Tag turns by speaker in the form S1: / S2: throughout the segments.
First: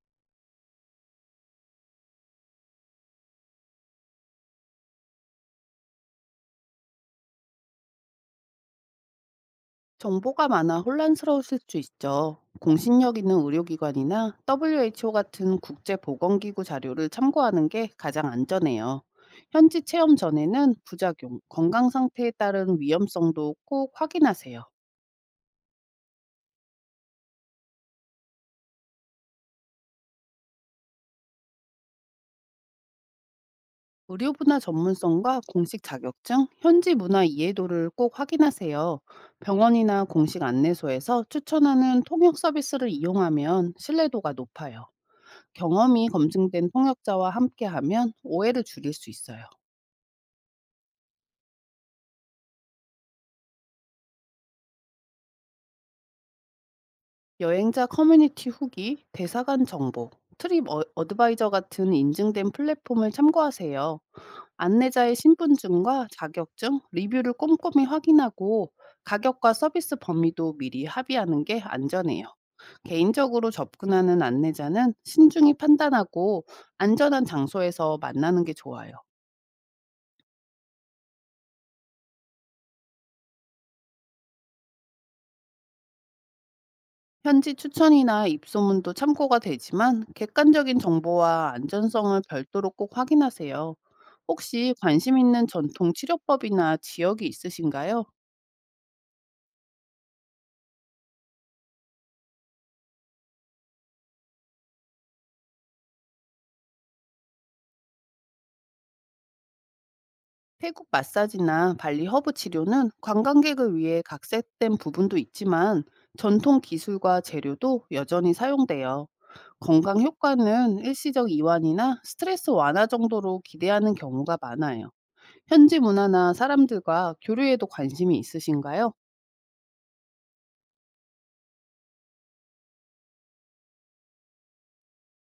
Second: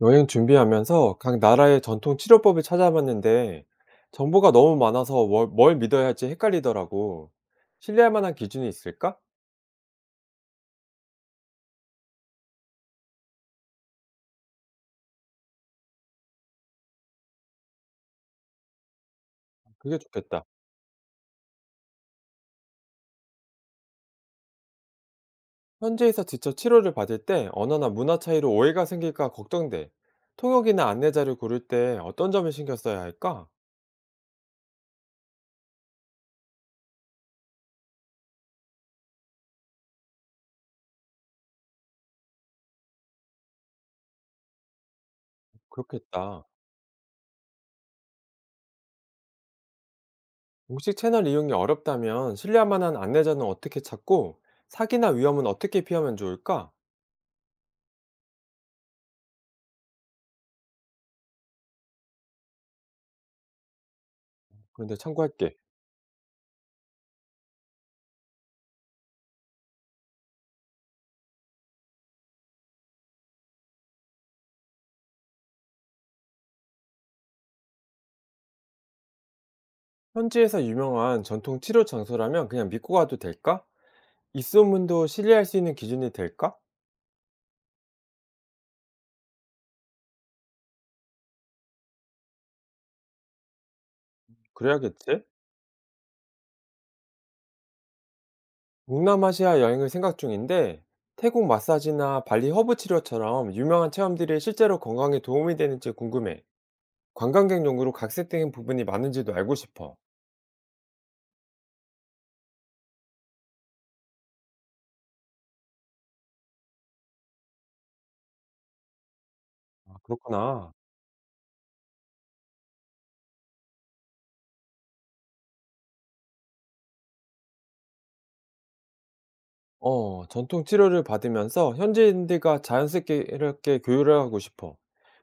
S1: 여행 준비하면서 각 나라의 전통 치료법을 찾아봤는데 정보가 너무 많아서 뭘 믿어야 할지 헷갈리더라고. 신뢰할 만한 기준이 있을까?
S2: 정보가 많아 혼란스러우실 수 있죠. 공신력 있는 의료기관이나 WHO 같은 국제보건기구 자료를 참고하는 게 가장 안전해요. 현지
S1: 그게
S2: 체험
S1: 좋겠다.
S2: 전에는 부작용, 건강 상태에 따른 위험성도 꼭 확인하세요.
S1: 현지에서 직접 치료를 받을 때 언어나 문화 차이로 오해가 생길까 걱정돼. 통역이나 안내자를 고를 때 어떤 점을 신경 써야 할까?
S2: 의료 분야 전문성과 공식 자격증, 현지 문화 이해도를 꼭 확인하세요. 병원이나 공식 안내소에서 추천하는 통역 서비스를 이용하면 신뢰도가 높아요. 경험이
S1: 그렇겠다.
S2: 검증된 통역자와 함께하면 오해를 줄일 수 있어요.
S1: 공식 채널 이용이 어렵다면 신뢰할 만한 안내자는 어떻게 찾고 사기나 위험은 어떻게 피하면 좋을까?
S2: 여행자 커뮤니티 후기, 대사관 정보, 트립 어드바이저 같은 인증된 플랫폼을 참고하세요.
S1: 그런데
S2: 안내자의
S1: 참고할게.
S2: 신분증과 자격증, 리뷰를 꼼꼼히 확인하고 가격과 서비스 범위도 미리 합의하는 게 안전해요. 개인적으로 접근하는 안내자는 신중히 판단하고 안전한 장소에서 만나는 게 좋아요.
S1: 현지에서 유명한 전통 치료 장소라면 그냥 믿고 가도 될까? 이 소문도 신뢰할 수 있는 기준이 될까?
S2: 현지 추천이나 입소문도 참고가 되지만 객관적인 정보와 안전성을 별도로 꼭 확인하세요. 혹시 관심
S1: 그래야겠지?
S2: 있는 전통 치료법이나 지역이 있으신가요?
S1: 동남아시아 여행을 생각 중인데 태국 마사지나 발리 허브 치료처럼 유명한 체험들이 실제로 건강에 도움이 되는지 궁금해. 관광객 용으로 각색된 부분이 많은지도 알고 싶어.
S2: 태국 마사지나 발리 허브 치료는 관광객을 위해 각색된 부분도 있지만 전통 기술과 재료도 여전히 사용돼요.
S1: 아,
S2: 건강
S1: 그렇구나.
S2: 효과는 일시적 이완이나 스트레스 완화 정도로 기대하는 경우가 많아요. 현지 문화나 사람들과 교류에도 관심이 있으신가요?
S1: 전통 치료를 받으면서 현지인들과 자연스럽게 이렇게 교류를 하고 싶어.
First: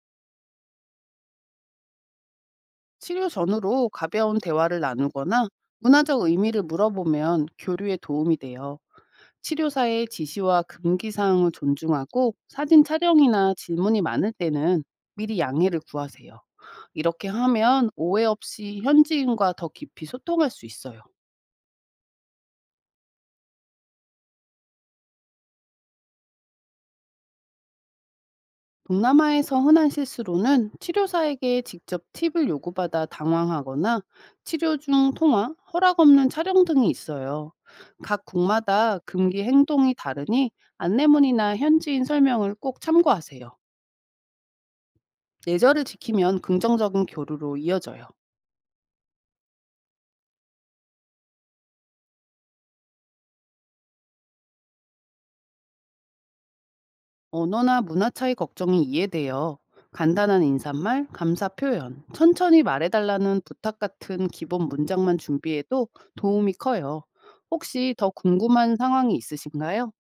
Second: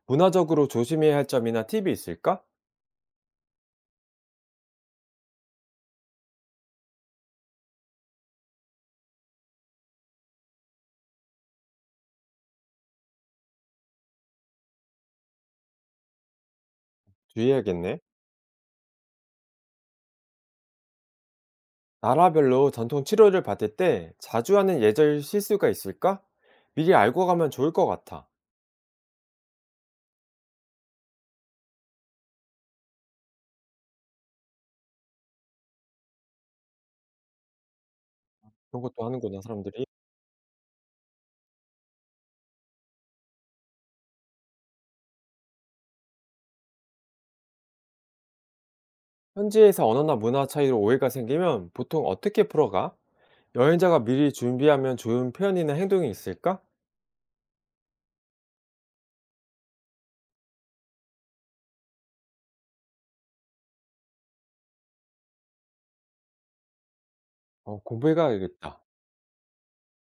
S1: 문화적으로 조심해야 할 점이나 팁이 있을까?
S2: 치료 전후로 가벼운 대화를 나누거나 문화적 의미를 물어보면 교류에 도움이 돼요. 치료사의 지시와 금기 사항을 존중하고 사진 촬영이나 질문이 많을 때는 미리 양해를 구하세요. 이렇게 하면
S1: 주의해야겠네.
S2: 오해 없이 현지인과 더 깊이 소통할 수 있어요.
S1: 나라별로 전통 치료를 받을 때 자주 하는 예절 실수가 있을까? 미리 알고 가면 좋을 것 같아.
S2: 동남아에서 흔한 실수로는 치료사에게 직접 팁을 요구받아 당황하거나 치료 중 통화, 허락 없는 촬영 등이 있어요. 각
S1: 그런
S2: 국마다
S1: 것도 하는구나,
S2: 금기
S1: 사람들이.
S2: 행동이 다르니 안내문이나 현지인 설명을 꼭 참고하세요. 예절을 지키면 긍정적인 교류로 이어져요.
S1: 현지에서 언어나 문화 차이로 오해가 생기면 보통 어떻게 풀어가? 여행자가 미리 준비하면 좋은 표현이나 행동이 있을까?
S2: 언어나 문화 차이 걱정이 이해돼요. 간단한 인사말, 감사 표현, 천천히 말해달라는 부탁 같은 기본 문장만 준비해도 도움이 커요. 혹시 더 궁금한
S1: 공부해가야겠다.
S2: 상황이 있으신가요?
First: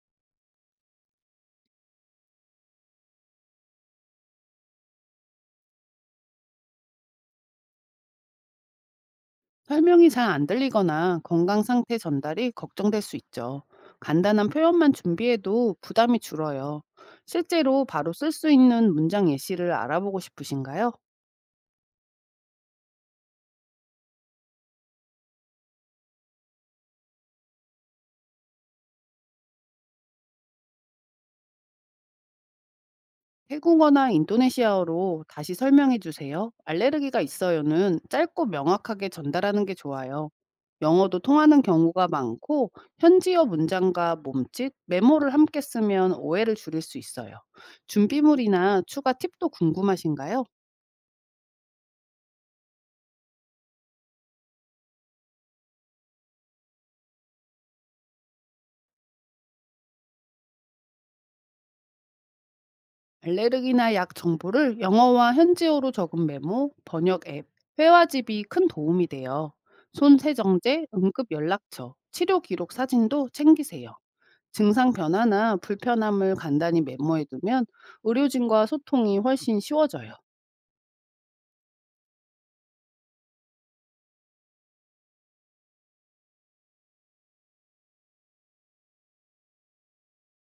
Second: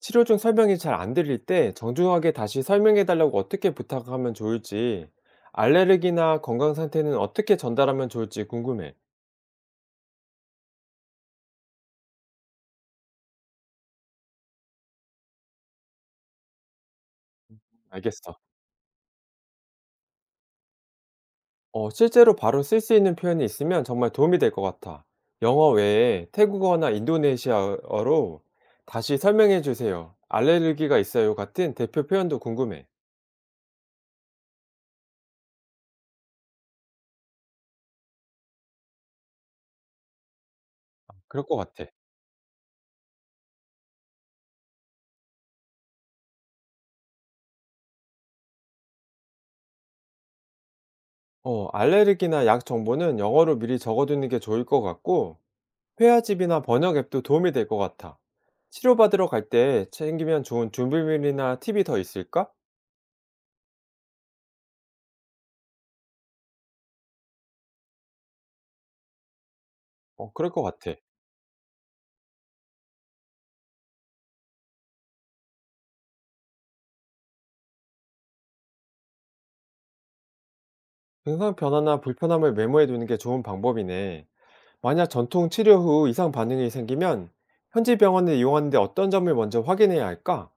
S1: 치료 중 설명이 잘 안 들릴 때 정중하게 다시 설명해달라고 어떻게 부탁하면 좋을지, 알레르기나 건강 상태는 어떻게 전달하면 좋을지 궁금해.
S2: 설명이 잘 안 들리거나 건강 상태 전달이 걱정될 수 있죠. 간단한 표현만 준비해도 부담이 줄어요. 실제로 바로 쓸
S1: 알겠어.
S2: 수 있는 문장 예시를 알아보고 싶으신가요?
S1: 실제로 바로 쓸 수 있는 표현이 있으면 정말 도움이 될 것 같아. 영어 외에 태국어나 인도네시아어로 다시 설명해 주세요. 알레르기가 있어요 같은 대표 표현도 궁금해.
S2: 태국어나 인도네시아어로 다시 설명해 주세요. 알레르기가 있어요는 짧고 명확하게 전달하는 게 좋아요. 영어도
S1: 그럴 것
S2: 통하는
S1: 같아.
S2: 경우가 많고 현지어 문장과 몸짓, 메모를 함께 쓰면 오해를 줄일 수 있어요. 준비물이나 추가 팁도 궁금하신가요?
S1: 알레르기나 약 정보는 영어로 미리 적어두는 게 좋을 것 같고, 회화집이나 번역 앱도 도움이 될 것 같아. 치료받으러 갈 때 챙기면 좋은 준비물이나 팁이 더 있을까?
S2: 알레르기나 약 정보를 영어와 현지어로 적은 메모, 번역 앱, 회화집이 큰 도움이 돼요. 손
S1: 그럴 것
S2: 세정제,
S1: 같아.
S2: 응급 연락처, 치료 기록 사진도 챙기세요. 증상 변화나 불편함을 간단히 메모해 두면 의료진과 소통이 훨씬 쉬워져요.
S1: 증상 변화나 불편함을 메모해 두는 게 좋은 방법이네. 만약 전통 치료 후 이상 반응이 생기면 현지 병원을 이용하는데 어떤 점을 먼저 확인해야 할까?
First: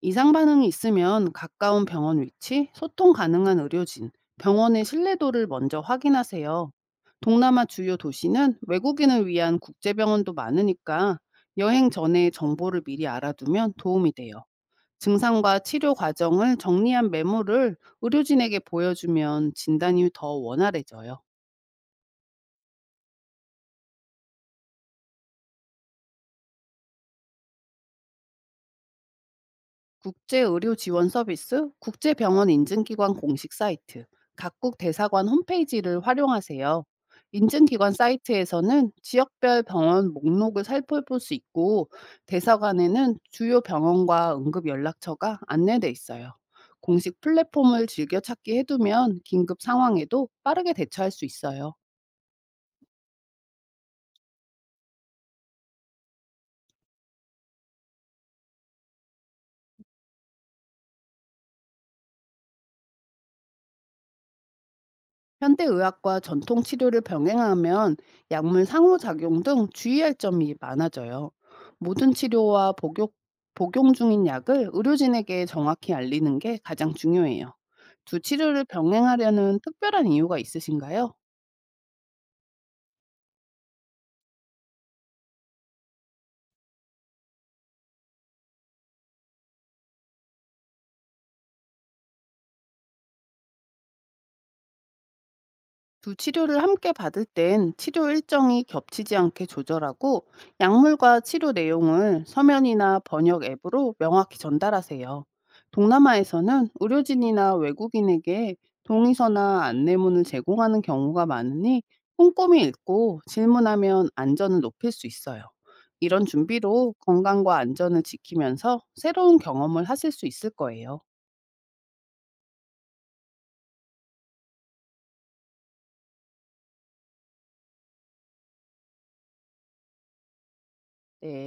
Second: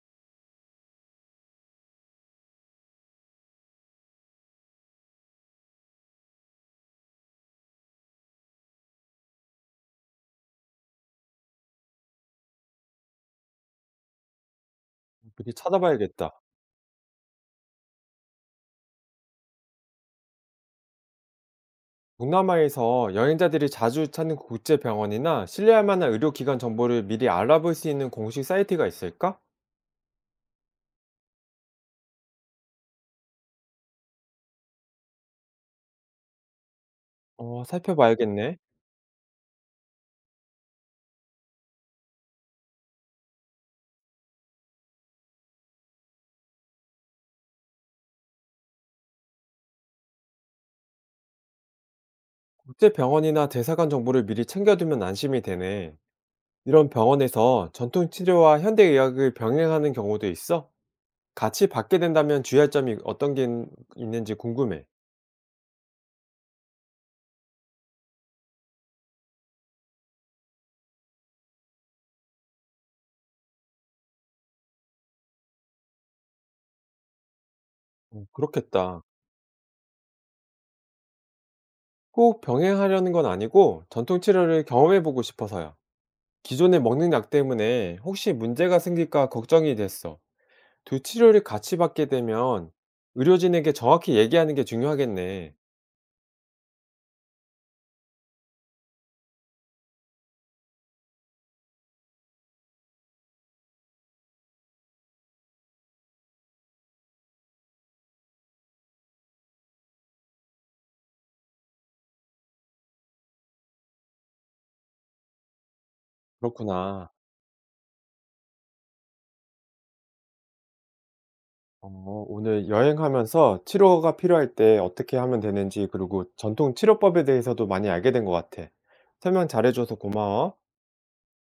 S2: 이상 반응이 있으면 가까운 병원 위치, 소통 가능한 의료진, 병원의 신뢰도를 먼저 확인하세요. 동남아 주요 도시는 외국인을 위한 국제병원도 많으니까 여행 전에 정보를 미리 알아두면 도움이 돼요.
S1: 미리
S2: 증상과 치료
S1: 찾아봐야겠다.
S2: 과정을 정리한 메모를 의료진에게 보여주면 진단이 더 원활해져요.
S1: 동남아에서 여행자들이 자주 찾는 국제 병원이나 신뢰할 만한 의료기관 정보를 미리 알아볼 수 있는 공식 사이트가 있을까?
S2: 국제의료지원서비스, 국제병원 인증기관 공식 사이트, 각국 대사관 홈페이지를 활용하세요. 인증기관
S1: 살펴봐야겠네.
S2: 사이트에서는 지역별 병원 목록을 살펴볼 수 있고, 대사관에는 주요 병원과 응급연락처가 안내돼 있어요. 공식 플랫폼을 즐겨 찾기 해두면 긴급 상황에도 빠르게 대처할 수 있어요.
S1: 국제 병원이나 대사관 정보를 미리 챙겨두면 안심이 되네. 이런 병원에서 전통 치료와 현대 의학을 병행하는 경우도 있어? 같이 받게 된다면 주의할 점이 어떤 게 있- 있는지 궁금해.
S2: 현대의학과 전통 치료를 병행하면 약물 상호작용 등 주의할 점이 많아져요. 모든 치료와 복용, 복용 중인 약을 의료진에게 정확히 알리는 게 가장 중요해요. 두 치료를
S1: 그렇겠다.
S2: 병행하려는 특별한 이유가 있으신가요?
S1: 꼭 병행하려는 건 아니고 전통 치료를 경험해 보고 싶어서요. 기존에 먹는 약 때문에 혹시 문제가 생길까 걱정이 됐어. 두 치료를 같이 받게 되면 의료진에게 정확히 얘기하는 게 중요하겠네.
S2: 두 치료를 함께 받을 땐 치료 일정이 겹치지 않게 조절하고 약물과 치료 내용을 서면이나 번역 앱으로 명확히 전달하세요. 동남아에서는 의료진이나 외국인에게 동의서나 안내문을 제공하는 경우가 많으니 꼼꼼히 읽고 질문하면 안전을 높일 수 있어요. 이런 준비로
S1: 그렇구나.
S2: 건강과 안전을 지키면서 새로운 경험을 하실 수 있을 거예요.
S1: 어, 오늘 여행하면서 치료가 필요할 때 어떻게 하면 되는지, 그리고 전통 치료법에 대해서도 많이 알게 된 것 같아. 설명 잘해줘서 고마워.
S2: 네.